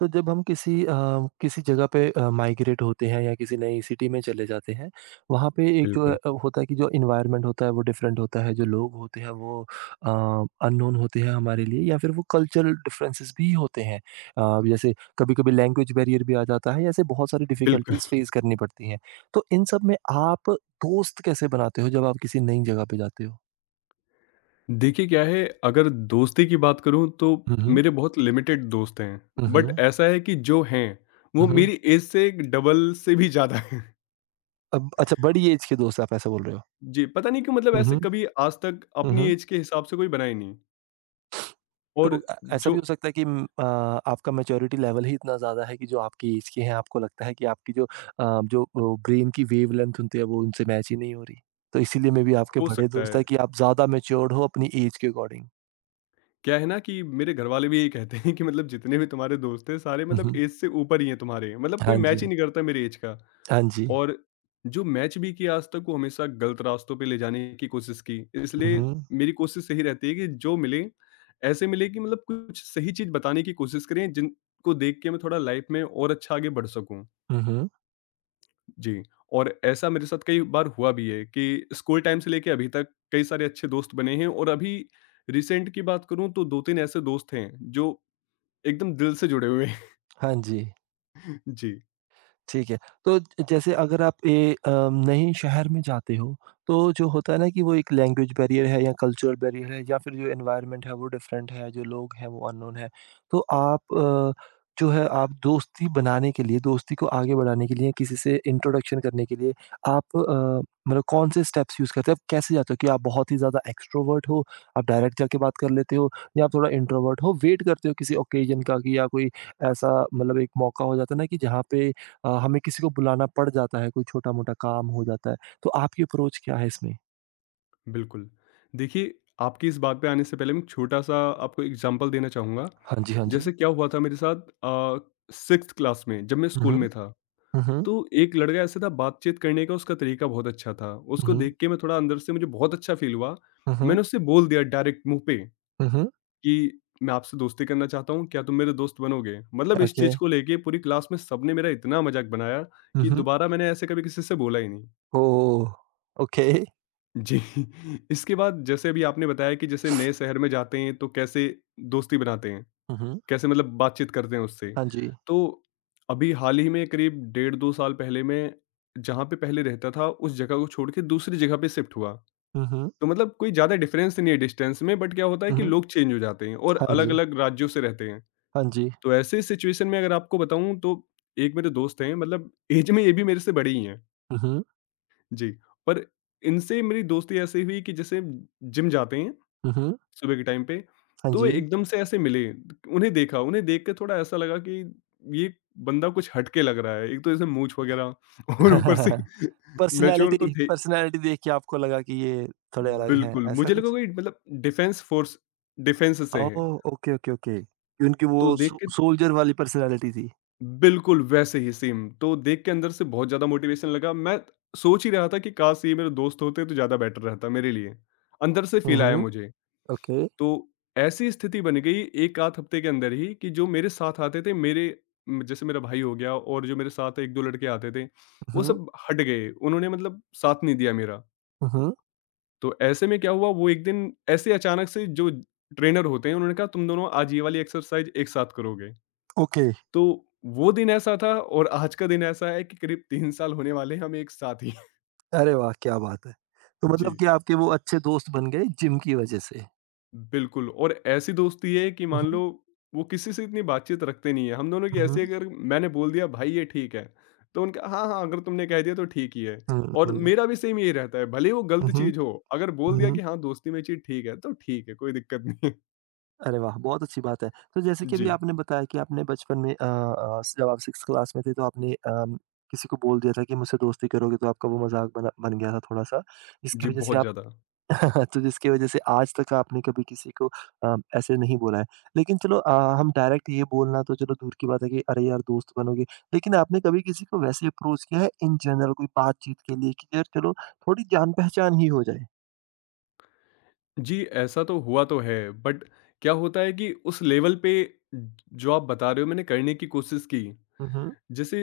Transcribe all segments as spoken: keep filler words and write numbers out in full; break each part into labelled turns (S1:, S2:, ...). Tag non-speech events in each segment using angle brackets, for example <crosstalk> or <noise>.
S1: तो जब हम किसी अ, किसी जगह पे अ, माइग्रेट होते हैं या किसी नई सिटी में चले जाते हैं। वहाँ पे एक जो है
S2: बिल्कुल,
S1: अ, होता है कि जो एनवायरनमेंट होता है वो डिफरेंट होता है, जो लोग होते हैं वो अ, अननोन होते हैं हमारे लिए या फिर वो कल्चरल डिफरेंसेस भी होते हैं। अ, जैसे कभी-कभी लैंग्वेज बैरियर भी आ जाता है, ऐसे बहुत सारी
S2: बिल्कुल।
S1: डिफिकल्टीज फेस करनी पड़ती हैं। तो इन सब में आप दोस्त कैसे बनाते हो जब आप किसी नई जगह पे जाते हो?
S2: देखिए क्या है, अगर दोस्ती की बात करूँ तो
S1: हुँ, हुँ।
S2: मेरे बहुत लिमिटेड दोस्त हैं,
S1: हुँ,
S2: बट
S1: हुँ।
S2: ऐसा है कि जो हैं,
S1: हुँ,
S2: वो
S1: हुँ।
S2: मेरी एज से डबल से भी ज़्यादा हैं।
S1: अब अच्छा बड़ी एज के दोस्त आप ऐसा बोल रहे हो?
S2: जी, पता नहीं क्यों, मतलब
S1: हुँ,
S2: ऐसे
S1: हुँ।
S2: कभी आज तक
S1: हुँ,
S2: अपनी
S1: हुँ।
S2: एज के हिसाब से कोई बना ही नहीं। और
S1: तो अ, ऐसा
S2: जो
S1: भी हो सकता है कि उम, अ, आपका मैच्योरिटी लेवल ही इतना ज़्यादा है कि जो आपकी एज के हैं, आपको लगता है कि आपकी जो अ, जो वो ब्रेन की वेवलेंथ होती है, वो उनसे मैच ही नहीं हो रही। तो इसीलिए मे बी आपके
S2: हो
S1: बड़े
S2: सकता
S1: दोस्त
S2: है,
S1: है कि आप ज़्यादा मैच्योर्ड हो अपनी एज के अकॉर्डिंग।
S2: क्या है ना कि मेरे घरवाले भी यही कहते हैं कि मतलब जितने भी तुम्हारे दोस्त हैं सारे
S1: हुँ,
S2: मतलब
S1: हुँ।
S2: एज से ऊपर ही हैं तुम्हारे, मतलब
S1: हाँ
S2: कोई
S1: जी।
S2: मैच ही नहीं करता मेरी एज का।
S1: हाँ जी।
S2: और जो मैच भी किया आज तक, वो हमेशा गलत रास्तों पे ले जाने की कोशिश की।
S1: हुँ,
S2: इसलिए
S1: हुँ।
S2: मेरी कोशिश यही रहती है कि जो मिले, ऐसे मिले कि मतलब कुछ सही चीज़ बताने की कोशिश करें, जिनको देख के मैं थोड़ा लाइफ़ में और अच्छा आगे बढ़ सकूँ।
S1: हुँ, हुँ।
S2: जी, और ऐसा मेरे साथ कई बार हुआ भी है कि स्कूल टाइम से लेके अभी तक कई सारे अच्छे दोस्त बने हैं। और अभी रिसेंट की बात करूँ तो दो तीन ऐसे दोस्त हैं जो एकदम दिल से जुड़े हुए हैं।
S1: हाँ जी।
S2: <laughs> जी।
S1: ठीक है। तो ज जैसे अगर आप ए अ, नए शहर में जाते हो, तो जो होता है ना कि वो एक लैंग्वेज बैरियर है या कल्चरल बैरियर है या फिर जो एनवायरनमेंट है वो डिफरेंट है, जो लोग हैं वो अननोन है। तो आप अ, जो है आप दोस्ती बनाने के लिए, दोस्ती को आगे बढ़ाने के लिए, किसी से इंट्रोडक्शन करने के लिए आप अ, मतलब कौन से स्टेप्स यूज़ करते हो? आप कैसे जाते हो कि आप बहुत ही ज़्यादा एक्सट्रोवर्ट हो, आप डायरेक्ट जाके बात कर लेते हो या आप थोड़ा इंट्रोवर्ट हो, वेट करते हो किसी ओकेज़न का कि या कोई ऐसा मतलब एक मौका हो जाता है ना कि जहाँ पे अ, हमें किसी को बुलाना पड़ जाता है, कोई छोटा-मोटा काम हो जाता है। तो आपकी अप्रोच क्या है इसमें?
S2: बिल्कुल। देखिए, आपकी इस बात पे आने से पहले मैं एक छोटा-सा आपको एग्ज़ाम्पल देना चाहूँगा।
S1: हाँ जी, हाँ जी।
S2: जैसे क्या हुआ था मेरे साथ, अ, सिक्स्थ क्लास में जब मैं
S1: हुँ,
S2: स्कूल
S1: हुँ।
S2: में था,
S1: हुँ, हुँ।
S2: तो एक लड़का ऐसा था, बातचीत करने का उसका तरीका बहुत अच्छा था।
S1: हुँ,
S2: उसको
S1: हुँ।
S2: देख के मैं थोड़ा अंदर से, मुझे बहुत अच्छा फ़ील हुआ।
S1: हुँ, हुँ।
S2: मैंने उससे बोल दिया डायरेक्ट मुँह पे
S1: हुँ,
S2: कि मैं आपसे दोस्ती करना चाहता हूँ, क्या तुम मेरे दोस्त बनोगे? मतलब इस
S1: ओके।
S2: चीज़ को लेके पूरी क्लास में सबने मेरा इतना मज़ाक बनाया
S1: हुँ,
S2: कि
S1: हुँ।
S2: दोबारा मैंने ऐसे कभी किसी से बोला ही नहीं।
S1: ओह! ओके।
S2: जी। <laughs> इसके बाद जैसे अभी आपने बताया कि जैसे नए शहर में जाते हैं, तो कैसे दोस्ती बनाते हैं,
S1: हुँ, हुँ।
S2: कैसे मतलब बातचीत करते हैं उससे।
S1: हाँ जी।
S2: तो अभी हाल ही में करीब डेढ़ दो साल पहले मैं जहाँ पे पहले रहता था उस जगह को छोड़ के दूसरी जगह पे शिफ्ट हुआ।
S1: हुँ, हुँ।
S2: तो मतलब कोई ज़्यादा डिफरेंस नहीं है डिस्टेंस में, बट क्या होता है
S1: हुँ,
S2: कि
S1: हुँ।
S2: लोग चेंज हो जाते हैं और
S1: हाँ जी।
S2: अलग-अलग राज्यों से रहते हैं।
S1: हाँ जी।
S2: तो ऐसे सिचुएशन में अगर आपको बताऊँ तो एक मेरे दोस्त हैं, मतलब ऐज में ये भी मेरे से बड़े ही हैं।
S1: हुँ, हुँ।
S2: जी, पर इनसे मेरी दोस्ती ऐसे हुई कि जैसे जिम जाते हैं
S1: हुँ, हुँ।
S2: सुबह के टाइम पे,
S1: हाँ
S2: तो वो
S1: जी।
S2: एकदम से ऐसे मिले। उन्हें देखा, उन्हें देख के थोड़ा ऐसा लगा कि ये बंदा कुछ हटके लग रहा है। एक तो जैसे मूंछ वगैरह <laughs> और ऊपर से
S1: <laughs>
S2: मैच्योर तो
S1: पर्सनैलिटी
S2: थे।
S1: पर्सनैलिटी देख के आपको लगा कि ये थोड़े अलग हैं,
S2: बिल्कुल,
S1: ऐसा
S2: मुझे लगा
S1: कुछ?
S2: कोई मतलब डिफेंस फ़ोर्स, डिफेंस से
S1: ओह!
S2: हैं,
S1: ओके, ओके, ओके। उनकी वो
S2: तो देख
S1: सो
S2: के
S1: सोल्जर वाली पर्सनैलिटी थी।
S2: बिल्कुल वैसे ही सेम, तो देख के अंदर से बहुत ज़्यादा मोटिवेशन लगा। मैं सोच ही रहा था कि काश ये मेरे दोस्त होते तो ज़्यादा बेटर रहता मेरे लिए। अंदर से
S1: हुँ,
S2: फ़ील आया
S1: हुँ।
S2: मुझे।
S1: ओके।
S2: तो ऐसी स्थिति बन गई एक आध हफ्ते के अंदर ही, कि जो मेरे साथ आते थे मेरे, म, जैसे मेरा भाई हो गया, और जो मेरे साथ एक दो लड़के आते थे,
S1: हुँ,
S2: वो
S1: हुँ।
S2: सब हट गए, उन्होंने मतलब साथ नहीं दिया मेरा।
S1: हुँ, हुँ।
S2: तो ऐसे में क्या हुआ, वो एक दिन ऐसे अचानक से जो ट्रेनर होते हैं, उन्होंने कहा तुम दोनों आज ये वाली एक्सरसाइज एक साथ करोगे।
S1: ओके।
S2: तो वो दिन ऐसा था और आज का दिन ऐसा है कि करीब तीन साल होने वाले हैं हम एक साथ ही।
S1: अरे वाह! क्या बात है। तो
S2: <laughs> जी।
S1: मतलब कि आपके वो अच्छे दोस्त बन गए जिम की वजह से।
S2: बिल्कुल। और ऐसी दोस्ती है कि
S1: हुँ,
S2: मान लो
S1: हुँ।
S2: वो किसी से इतनी बातचीत रखते नहीं है, हम दोनों की
S1: हुँ, हुँ।
S2: ऐसी है, अगर मैंने बोल दिया भाई ये ठीक है, तो उनका हाँ, हाँ अगर तुमने कह दिया तो ठीक ही है।
S1: हुँ,
S2: और
S1: मतलब
S2: मेरा भी सेम यही रहता है, भले ही वो
S1: हुँ,
S2: गलत
S1: हुँ।
S2: चीज हो, अगर बोल
S1: हुँ,
S2: दिया
S1: हुँ।
S2: कि हाँ दोस्ती में चीज ठीक है तो ठीक है, कोई दिक्कत नहीं है।
S1: अरे वाह! बहुत अच्छी बात है। तो जैसे
S2: <laughs>
S1: कि अभी
S2: जी।
S1: आपने बताया कि आपने बचपन में अ अ, जब आप सिक्स्थ क्लास में थे तो आपने अ, किसी को बोल दिया था कि मुझसे दोस्ती करोगे तो आपका वो मज़ाक बना बन गया था थोड़ा-सा। जिसकी
S2: जी
S1: वजह से
S2: बहुत
S1: आप
S2: ज्यादा।
S1: <laughs> तो जिसकी वजह से आज तक आपने कभी किसी को अ, ऐसे नहीं बोला है। लेकिन चलो अ, हम डायरेक्ट ये बोलना तो चलो दूर की बात है कि अरे यार दोस्त बनोगे। लेकिन आपने कभी किसी को वैसे अप्रोच किया है इन जनरल कोई बातचीत के लिए कि यार चलो थोड़ी जान-पहचान ही हो जाए?
S2: जी, ऐसा तो हुआ तो है, बट क्या होता है कि उस लेवल पे, ज- जो आप बता रहे हो, मैंने करने की कोशिश की।
S1: हुँ, हुँ।
S2: जैसे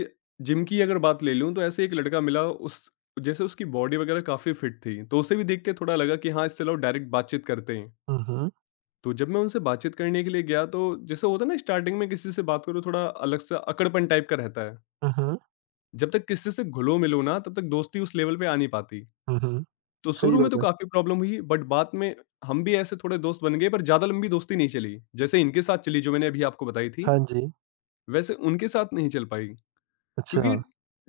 S2: जिम की अगर बात ले लूँ, तो ऐसे एक लड़का मिला उस, जैसे उसकी बॉडी वगैरह काफ़ी फिट थी, तो उसे भी देख के थोड़ा लगा कि हाँ, इससे लाओ डायरेक्ट बातचीत करते हैं।
S1: हुँ, हुँ।
S2: तो जब मैं उनसे बातचीत करने के लिए गया, तो जैसे होता है ना, स्टार्टिंग में किसी से बात करो थोड़ा अलग सा अकड़पन टाइप का रहता है।
S1: हुँ, हुँ।
S2: जब तक किसी से घुलो-मिलो ना, तब तक दोस्ती उस लेवल पे आ नहीं पाती।
S1: हुँ, हुँ।
S2: तो
S1: सही
S2: शुरू में
S1: बात
S2: तो
S1: है।
S2: काफ़ी प्रॉब्लम हुई, बट बाद में हम भी ऐसे थोड़े दोस्त बन गए, पर ज़्यादा लंबी दोस्ती नहीं चली। जैसे इनके साथ चली जो मैंने अभी आपको बताई थी,
S1: हाँ जी।
S2: वैसे उनके साथ नहीं चल पाई।
S1: अच्छा।
S2: क्योंकि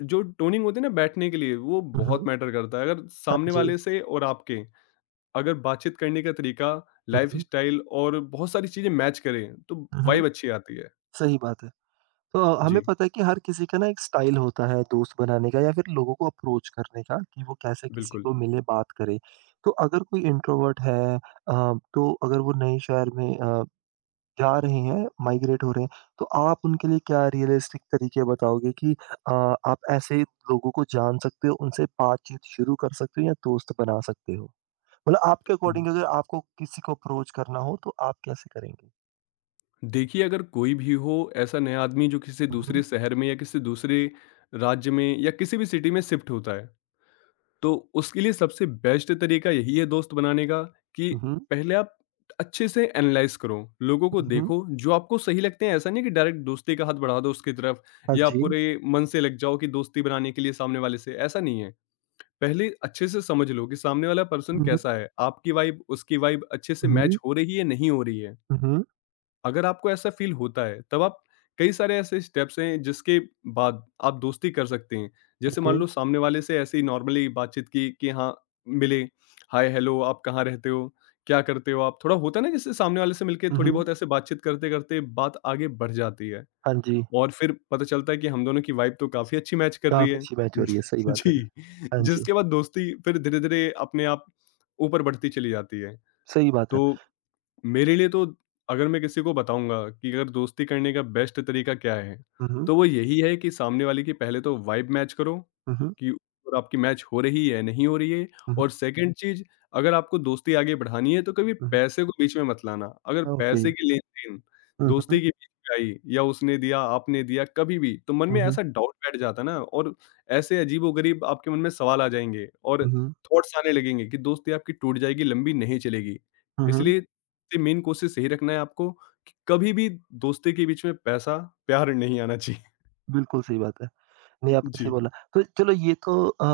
S2: जो टोनिंग होती है ना बैठने के लिए, वो
S1: हुँ,
S2: बहुत
S1: हुँ।
S2: मैटर करता है, अगर
S1: हाँ
S2: सामने
S1: जी।
S2: वाले से और आपके अगर बातचीत करने का तरीका,
S1: हुँ,
S2: लाइफ
S1: हुँ।
S2: स्टाइल और बहुत सारी चीजें मैच करें, तो
S1: हुँ, हुँ।
S2: वाइब अच्छी आती है।
S1: सही बात है। तो हमें
S2: जी,
S1: पता है कि हर किसी का ना एक स्टाइल होता है दोस्त बनाने का या फिर लोगों को अप्रोच करने का कि वो कैसे किसी
S2: बिल्कुल।
S1: को मिले बात करे तो अगर कोई इंट्रोवर्ट है अ, तो अगर वो नए शहर में अ, जा रहे हैं माइग्रेट हो रहे हैं तो आप उनके लिए क्या रियलिस्टिक तरीके बताओगे कि अ, आप ऐसे लोगों को जान सकते हो उनसे बातचीत शुरू कर सकते हो या दोस्त बना सकते हो मतलब आपके अकॉर्डिंग
S2: द-
S1: अगर आपको किसी को अप्रोच करना हो तो आप कैसे करेंगे।
S2: देखिए, अगर कोई भी हो, ऐसा नया आदमी जो किसी
S1: हम्म।
S2: दूसरे शहर में या किसी दूसरे राज्य में या किसी भी सिटी में शिफ्ट होता है, तो उसके लिए सबसे बेस्ट तरीका यही है दोस्त बनाने का, कि
S1: हम्म।
S2: पहले आप अच्छे से एनालाइज करो, लोगों को
S1: हम्म।
S2: देखो जो आपको सही लगते हैं। ऐसा नहीं कि डायरेक्ट दोस्ती का हाथ बढ़ा दो उसकी तरफ,
S1: हाँ
S2: या आप
S1: जी।
S2: पूरे मन से लग जाओ कि दोस्ती बनाने के लिए सामने वाले से। ऐसा नहीं है, पहले अच्छे से समझ लो कि सामने वाला पर्सन
S1: हम्म।
S2: कैसा है, आपकी वाइब उसकी वाइब अच्छे से मैच
S1: हम्म।
S2: हो रही है, नहीं हो रही है।
S1: हम्म।
S2: अगर आपको ऐसा फील होता है, तब आप, कई सारे ऐसे स्टेप्स हैं जिसके बाद आप दोस्ती कर सकते हैं। जैसे
S1: ओके।
S2: मान लो सामने वाले से ऐसे ही नॉर्मली बातचीत की कि हाँ, मिले, हाय हेलो, आप कहाँ रहते हो? क्या करते हो आप? थोड़ा होता है ना, जैसे सामने वाले से मिलके
S1: हुँ,
S2: थोड़ी
S1: हुँ।
S2: बहुत ऐसे बातचीत करते-करते बात आगे बढ़ जाती है,
S1: हाँ जी,
S2: और फिर पता चलता है कि हम दोनों की वाइब तो काफ़ी अच्छी मैच कर रही
S1: काफ़ी
S2: है।
S1: अच्छी मैच हो रही है,
S2: <laughs>
S1: सही बात है।
S2: जी,
S1: हाँ जी,
S2: जिसके बाद दोस्ती फिर धीरे-धीरे अपने आप ऊपर बढ़ती चली जाती है।
S1: सही बात है।
S2: तो मेरे लिए तो, अगर मैं किसी को बताऊँगा कि अगर दोस्ती करने का बेस्ट तरीका क्या है,
S1: हुँ, हुँ,
S2: तो वो यही है कि सामने वाले की पहले तो वाइब मैच करो,
S1: हुँ, हुँ,
S2: कि और आपकी मैच हो रही है, नहीं हो रही है।
S1: हुँ,
S2: और सेकंड चीज़, अगर आपको दोस्ती आगे बढ़ानी है तो कभी
S1: हुँ,
S2: पैसे को बीच में मत लाना। अगर
S1: हुँ, ओके।
S2: पैसे की लेन-देन
S1: हुँ, हुँ,
S2: दोस्ती के बीच में आई, या उसने दिया, आपने दिया, कभी भी, तो मन
S1: हुँ,
S2: में
S1: हुँ,
S2: ऐसा डाउट बैठ जाता है ना, और ऐसे अजीबो-गरीब आपके मन में सवाल आ जाएँगे, और
S1: हुँ,
S2: थॉट्स आने लगेंगे कि दोस्ती आपकी टूट जाएगी, लंबी नहीं चलेगी।
S1: हुँ, हुँ,
S2: इसलिए सबसे मेन कोशिश यही रखना है आपको कि कभी भी दोस्ती के बीच में पैसा, प्यार नहीं आना चाहिए।
S1: बिल्कुल सही बात है। नहीं,
S2: <laughs>
S1: आपने सही
S2: जी,
S1: बोला। तो चलो ये तो अ,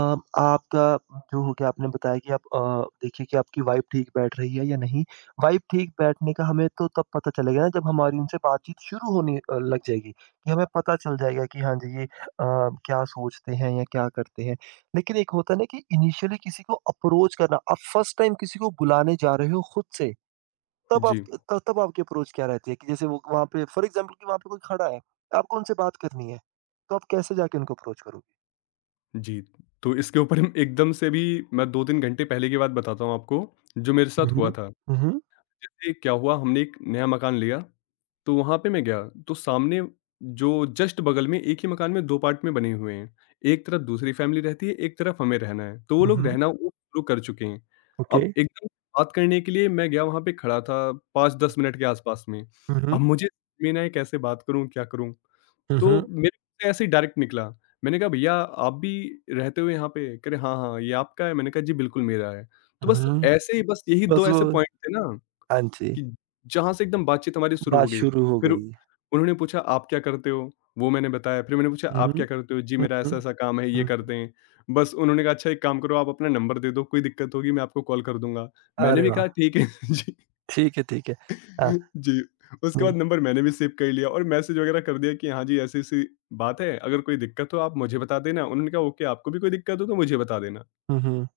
S1: आपका जो हो गया आपने बताया कि आप अ, देखिए कि आपकी वाइब ठीक बैठ रही है या नहीं। वाइब ठीक बैठने का हमें तो तब पता चलेगा ना जब हमारी उनसे बातचीत शुरू होने अ, लग जाएगी कि हमें पता चल जाएगा कि हाँ जी ये अ, क्या सोचते हैं या क्या करते हैं। लेकिन एक होता है ना कि इनिशियली किसी को अप्रोच करना, आप फर्स्ट टाइम किसी को बुलाने जा रहे हो खुद से, तब आप
S2: जी,
S1: त तब आपकी अप्रोच क्या रहती है कि जैसे वो वहाँ पे फॉर एग्ज़ाम्पल कि वहाँ पे कोई खड़ा है, आपको उनसे बात करनी है, तो आप कैसे जाके उनको अप्रोच करोगे?
S2: जी। तो इसके ऊपर हम एकदम से भी, मैं दो तीन घंटे पहले की बात बताता हूँ आपको, जो मेरे साथ हुआ
S1: Mhm.
S2: था।
S1: Mhm.
S2: जैसे क्या हुआ, हमने एक नया मकान लिया, तो वहाँ पे मैं गया, तो सामने जो जस्ट बगल में एक ही मकान में दो पार्ट में बने हुए हैं। एक तरफ दूसरी फैमिली रहती है, एक तरफ हमें रहना है, तो वो लोग
S1: Mhm.
S2: रहना वो शुरू कर चुके हैं। अब
S1: Okay.
S2: एकदम बात करने के लिए मैं गया, वहाँ पे खड़ा था पाँच दस मिनट के आसपास में।
S1: हुँ,
S2: अब मुझे समझ में नहीं आया, कैसे बात करूँ, क्या करूँ?
S1: हुँ,
S2: तो
S1: हुँ,
S2: मेरे मुँह से ऐसे ही डायरेक्ट निकला, मैंने कहा भईया आप भी रहते हो यहाँ पे? कह रहे हाँ, हाँ, ये आपका है? मैंने कहा जी बिल्कुल मेरा है। तो बस
S1: हुँ।
S2: ऐसे ही, बस यही
S1: बस
S2: दो
S1: वो
S2: ऐसे पॉइंट थे ना,
S1: हाँ जी,
S2: कि जहाँ से एकदम बातचीत हमारी शुरू
S1: बात
S2: हो गई।
S1: शुरू हो
S2: फिर
S1: गई।
S2: उन्होंने पूछा आप क्या करते हो? वो मैंने बताया, फिर मैंने पूछा
S1: हुँ,
S2: आप क्या करते हो? जी
S1: हुँ,
S2: मेरा
S1: हुँ,
S2: ऐसा-ऐसा काम है, ये
S1: हुँ।
S2: करते हैं। बस उन्होंने कहा अच्छा एक काम करो आप अपना नंबर दे दो, कोई दिक्कत होगी मैं आपको कॉल कर दूँगा। मैंने
S1: अरे
S2: भी
S1: वाह!
S2: कहा ठीक है <laughs> जी,
S1: ठीक है, ठीक है। हाँ,
S2: जी। उसके
S1: नहीं
S2: बाद नंबर मैंने भी सेव कर लिया और मैसेज वगैरह कर दिया कि हाँ जी ऐसी-ऐसी बात है, अगर कोई दिक्कत हो आप मुझे बता देना। उन्होंने कहा ओके आपको भी कोई दिक्कत हो तो मुझे बता देना।
S1: हुँ, हुँ।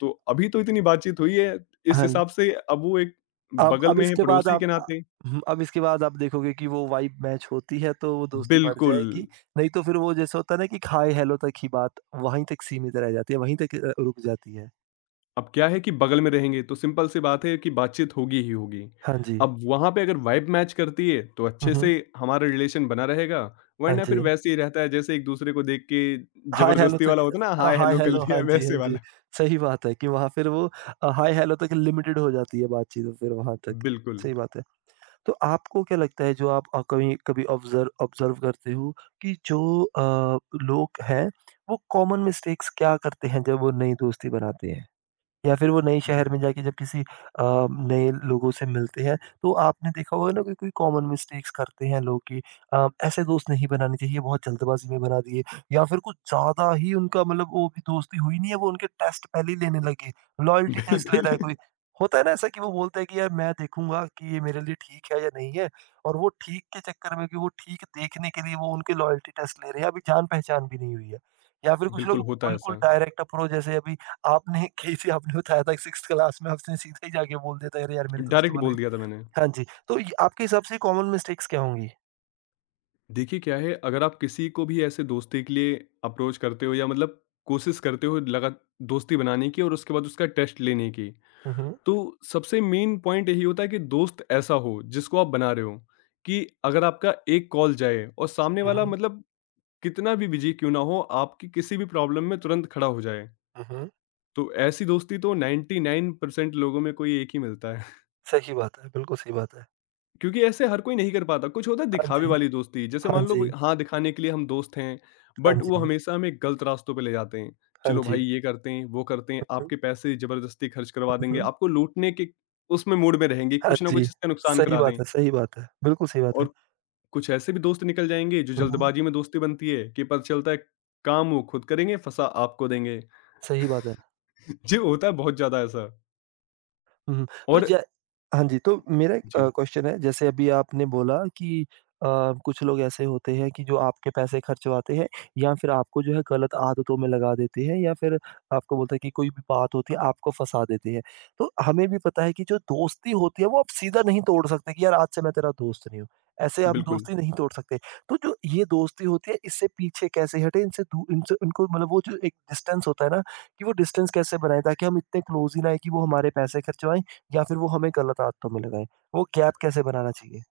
S2: तो अभी तो इतनी बातचीत हुई है, इस
S1: हाँ जी।
S2: हिसाब से अब वो एक
S1: अब
S2: बगल
S1: अब
S2: में है
S1: इसके बाद
S2: पड़ोसी
S1: आप
S2: के
S1: अ,
S2: नाते।
S1: हुँ, अब इसके बाद आप देखोगे कि वो वाइब मैच होती है तो वो दोस्ती बढ़
S2: बिल्कुल।
S1: जाएगी, नहीं तो फिर वो जैसा होता है ना कि हाय हेलो तक ही बात वहीं तक सीमित रह जाती है, वहीं तक अ, रुक जाती है।
S2: अब क्या है कि बगल में रहेंगे तो सिंपल सी बात है कि बातचीत होगी ही होगी।
S1: हाँ जी।
S2: अब वहाँ पे अगर वाइब मैच करती है तो
S1: हुँ,
S2: अच्छे
S1: हुँ।
S2: से हमारा रिलेशन बना रहेगा,
S1: हाँ
S2: वरना फिर
S1: जी।
S2: वैसे ही रहता है जैसे एक दूसरे को देख के
S1: हाय हेलो
S2: ज़बरदस्ती
S1: तक
S2: वाला होता है ना
S1: अ,
S2: हाय
S1: हाय
S2: हेलो कर
S1: हेलो हाँ
S2: लिया
S1: जी, हाँ
S2: वैसे
S1: जी।
S2: वाला।
S1: सही बात है कि वहाँ फिर वो अ, हाय हेलो तक लिमिटेड हो जाती है बातचीत फिर वहाँ तक।
S2: बिल्कुल।
S1: सही बात है। तो आपको क्या लगता है जो आप अ, कभी कभी ऑब्ज़र्व ऑब्ज़र्व करते हो कि जो अ, लोग हैं वो कॉमन मिस्टेक्स क्या करते हैं जब वो नई दोस्ती बनाते हैं? या फिर वो नए शहर में
S2: <laughs>
S1: जाके जब किसी अ, नए लोगों से मिलते हैं, तो आपने देखा होगा ना कि कोई कॉमन मिस्टेक्स करते हैं लोग कि अ, ऐसे दोस्त नहीं बनाने चाहिए, बहुत जल्दबाज़ी में बना दिए या फिर कुछ ज़्यादा ही उनका मतलब वो भी दोस्ती हुई नहीं है, वो उनके टेस्ट पहले ही लेने लगे, लॉयल्टी टेस्ट ले
S2: बिल्कुल,
S1: रहा है कोई। होता है ना ऐसा कि वो बोलता है कि यार मैं देखूँगा कि ये मेरे लिए ठीक है या नहीं है और वो ठीक के चक्कर में कि वो ठीक देखने के लिए वो उनके लॉयल्टी टेस्ट ले रहे हैं, अभी जान-पहचान भी नहीं हुई है। या फिर कुछ लोग
S2: बिल्कुल होता है
S1: बिल्कुल
S2: ऐसा।
S1: डायरेक्ट अप्रोच जैसे अभी आपने कैसे आपने बताया था सिक्स्थ क्लास में आपने सीधा ही जाके बोल दिया था अरे यार मेरे दोस्त तो
S2: डायरेक्ट
S1: बन गए।
S2: बोल दिया था मैंने।
S1: हाँ जी, तो ये आपके हिसाब से कॉमन मिस्टेक्स क्या होंगी?
S2: देखिए क्या है, अगर आप किसी को भी ऐसे दोस्ती के लिए अप्रोच करते हो या मतलब कोशिश करते हो लगा दोस्ती बनाने की और उसके बाद उसका टेस्ट लेने की,
S1: हुँ, हुँ।
S2: तो सबसे मेन पॉइंट यही होता है कि दोस्त ऐसा हो जिसको आप बना रहे हो, कि अगर आपका एक कॉल जाए और सामने
S1: हुँ,
S2: वाला
S1: हुँ।
S2: मतलब कितना भी बिजी क्यों ना हो, आपकी किसी भी प्रॉब्लम में तुरंत खड़ा हो जाए।
S1: हुँ, हुँ।
S2: तो ऐसी दोस्ती तो ninety nine percent nine percent लोगों में कोई एक ही मिलता है,
S1: सही बात है, बिल्कुल सही बात है।
S2: क्योंकि ऐसे हर कोई नहीं कर पाता। कुछ होता है
S1: हाँ
S2: दिखावे
S1: जी,
S2: वाली दोस्ती, जैसे
S1: हाँ
S2: मान लो
S1: जी,
S2: ब हाँ, दिखाने के लिए हम दोस्त हैं,
S1: हाँ
S2: बट वो
S1: जी,
S2: हमेशा हमें गलत रास्तों पे ले जाते हैं।
S1: हाँ
S2: चलो
S1: जी।
S2: भाई ये करते हैं, वो करते हैं,
S1: हुँ,
S2: आपके पैसे ज़बरदस्ती खर्च करवा देंगे,
S1: हुँ।
S2: आपको लूटने के उसमें मूड में रहेंगे,
S1: हाँ
S2: कुछ ना
S1: जी,
S2: कुछ इसका नुकसान
S1: सही
S2: करा
S1: बात
S2: दें।
S1: है, सही बात है। बिल्कुल सही बात है।
S2: और कुछ ऐसे भी दोस्त निकल जाएँगे जो
S1: हुँ, हुँ।
S2: जल्दबाजी में दोस्ती बनती है कि पता चलता है काम वो खुद करेंगे, फंसा आपको देंगे।
S1: सही बात है।
S2: <laughs> ये होता है बहुत ज़्यादा ऐसा।
S1: हुँ, तो
S2: और
S1: ज हाँ जी, तो मेरा एक अ,
S2: जी,
S1: क्वेश्चन है जैसे अभी आपने बोला कि अ, कुछ लोग ऐसे होते हैं कि जो आपके पैसे खर्चवाते हैं या फिर आपको जो है गलत आदतों में लगा देते हैं या फिर आपको बोलते हैं कि कोई भी बात होती है आपको फँसा देते हैं। तो हमें भी पता है कि जो दोस्ती होती है वो आप सीधा नहीं तोड़ सकते कि यार आज से मैं तेरा दोस्त नहीं हूँ। ऐसे हम
S2: बिल्कुल।
S1: दोस्ती नहीं तोड़ सकते। तो जो ये दोस्ती होती है इससे पीछे कैसे हटें इनसे दू इनसे इनको मतलब वो जो एक डिस्टेंस होता है ना कि वो डिस्टेंस कैसे बनाएँ ताकि हम इतने क्लोज़ ही ना आएँ कि वो हमारे पैसे खर्चवाएँ या फिर वो हमें गलत आदतों में लगाएँ। वो गैप कैसे बनाना चाहिए?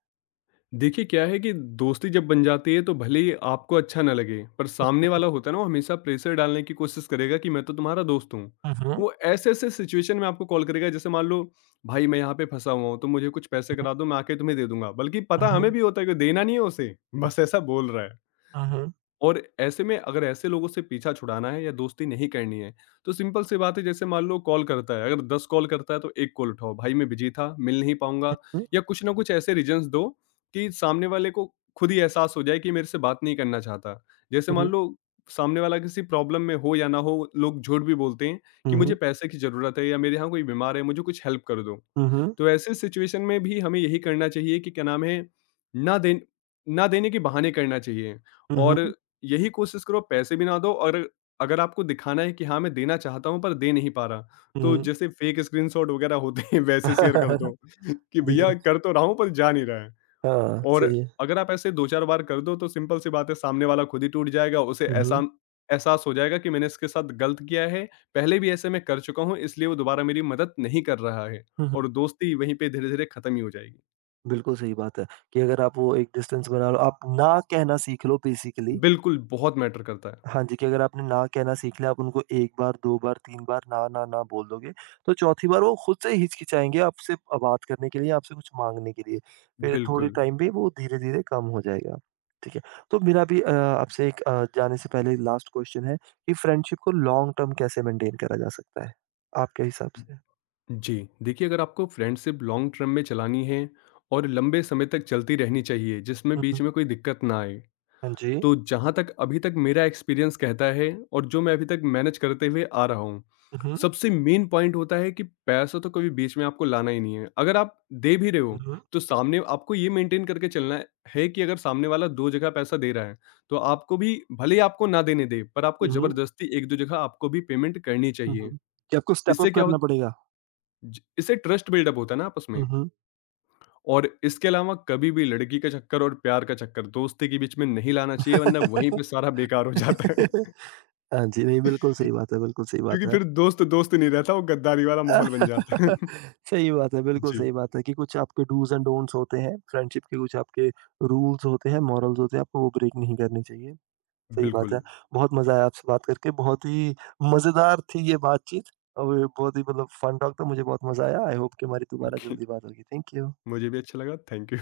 S2: देखिए, क्या है कि दोस्ती जब बन जाती है तो भले ही आपको अच्छा ना लगे, पर सामने वाला होता है ना, वो हमेशा प्रेशर डालने की कोशिश करेगा कि मैं तो तुम्हारा दोस्त हूँ।
S1: हुँ, हुँ,
S2: वो ऐसे-ऐसे सिचुएशन में आपको कॉल करेगा, जैसे मान लो भाई मैं यहाँ पे फँसा हुआ हूँ, तुम मुझे कुछ पैसे करा दो मैं आके तुम्हें दे दूँगा। बल्कि
S1: हुँ,
S2: पता हमें
S1: हुँ,
S2: भी होता है कि देना नहीं है उसे, बस ऐसा बोल रहा है।
S1: हुँ, हुँ,
S2: और ऐसे में अगर ऐसे लोगों से पीछा छुड़ाना है या दोस्ती नहीं करनी है, तो सिंपल सी बात है, जैसे मान लो कॉल करता है, अगर दस कॉल करता है तो एक कॉल उठाओ, भाई मैं बिज़ी था, मिल नहीं पाऊँगा, या कुछ ना कुछ ऐसे रीज़न्स दो कि सामने वाले को खुद ही एहसास हो जाए कि मेरे से बात नहीं करना चाहता। जैसे
S1: हुँ,
S2: मान
S1: हुँ,
S2: लो सामने वाला किसी प्रॉब्लम में हो या ना हो, लोग झूठ भी बोलते हैं कि मुझे
S1: हुँ,
S2: पैसे की ज़रूरत है या मेरे यहाँ कोई बीमार है, मुझे कुछ हेल्प कर दो।
S1: हुँ, हुँ,
S2: तो ऐसे सिचुएशन में भी हमें यही करना चाहिए कि क्या नाम है, ना दे ना देने के बहाने करना चाहिए,
S1: हुँ,
S2: और यही कोशिश करो पैसे भी ना दो, और अगर आपको दिखाना है कि हाँ, मैं देना चाहता हूँ पर दे नहीं पा रहा, तो
S1: हुँ।
S2: जैसे फेक स्क्रीनशॉट वगैरह होते हैं <laughs> वैसे शेयर कर दो
S1: <laughs>
S2: <laughs> कि
S1: जी,
S2: भैया कर तो रहा हूँ पर जा नहीं रहा है।
S1: हाँ,
S2: और
S1: सही है।
S2: अगर आप ऐसे दो चार बार कर दो, तो सिंपल सी बात है सामने वाला खुद ही टूट जाएगा, उसे
S1: हुँ, हुँ,
S2: एहसान एहसास हो जाएगा कि मैंने इसके साथ गलत किया है, पहले भी ऐसे मैं कर चुका हूँ इसलिए वो दोबारा मेरी मदद नहीं कर रहा है,
S1: हुँ, हुँ।
S2: और दोस्ती वहीं पे धीरे-धीरे खत्म ही हो जाएगी।
S1: बिल्कुल सही बात है कि अगर आप वो एक डिस्टेंस बना लो, आप ना कहना सीख लो बेसिकली।
S2: बिल्कुल, बहुत मैटर करता है।
S1: हाँ जी, कि अगर आपने ना कहना सीख लिया, आप उनको एक बार, दो बार, तीन बार ना, ना, ना बोल दोगे, तो चौथी बार वो खुद से हिचकिचाएँगे आपसे अ, बात करने के लिए, आपसे कुछ माँगने के लिए। फिर थोड़े
S2: बिल्कुल।
S1: टाइम पे वो धीरे-धीरे कम हो जाएगा। ठीक है? तो मेरा भी अ, आपसे एक अ, जाने से पहले लास्ट क्वेश्चन है कि फ्रेंडशिप को लॉन्ग टर्म कैसे मेंटेन करा जा सकता है, आपके हिसाब से?
S2: जी, देखिए अगर आपको फ्रेंडशिप लॉन्ग टर्म में चलानी है और लंबे समय तक चलती रहनी चाहिए जिसमें
S1: हुँ, हुँ।
S2: बीच में कोई दिक्कत ना आए,
S1: हाँ जी।
S2: तो जहाँ तक अभी तक मेरा एक्सपीरियंस कहता है और जो मैं अभी तक मैनेज करते हुए आ रहा हूँ,
S1: हुँ, हुँ।
S2: सबसे मेन पॉइंट होता है कि पैसा तो कभी बीच में आपको लाना ही नहीं है। अगर आप दे भी रहे
S1: हुँ,
S2: हो,
S1: हुँ।
S2: तो सामने आपको ये मेंटेन करके चलना है कि अगर सामने वाला दो जगह पैसा दे रहा है, तो आपको भी, भले ही आपको ना देने दे, पर आपको
S1: हुँ, हुँ।
S2: ज़बरदस्ती एक दो जगह आपको भी पेमेंट करनी
S1: हुँ,
S2: चाहिए।
S1: हुँ। कि आपको स्टेप अप
S2: इससे क्या
S1: करना
S2: हो,
S1: पड़ेगा?
S2: ज इससे ट्रस्ट बिल्डअप होता है ना आपस
S1: हुँ,
S2: में।
S1: हुँ।
S2: और इसके अलावा कभी भी लड़की का चक्कर और प्यार का चक्कर दोस्ती के बीच में नहीं लाना चाहिए, वरना वहीं पे सारा बेकार हो जाता है।
S1: <laughs> हाँ जी, नहीं बिल्कुल सही बात है, बिल्कुल सही बात
S2: क्योंकि
S1: है।
S2: फिर दोस्त दोस्त नहीं रहता, वो गद्दारी वाला माहौल बन जाता है।
S1: <laughs>
S2: <laughs>
S1: सही बात है, बिल्कुल
S2: जी,
S1: सही बात है कि कुछ आपके डूज़ एंड डोंट्स होते हैं, फ्रेंडशिप के कुछ आपके रूल्स होते हैं, मॉरल्स होते हैं, आपको वो ब्रेक नहीं करने चाहिए। सही बात
S2: बिल्कुल।
S1: है। बहुत मज़ा आया आपसे बात करके, बहुत ही मज़ेदार थी ये बातचीत और बहुत ही मतलब फन टॉक था, मुझे बहुत मज़ा आया। आई होप कि हमारी दोबारा
S2: ओके,
S1: जल्दी बात होगी। Thank you.
S2: मुझे भी अच्छा लगा। Thank you.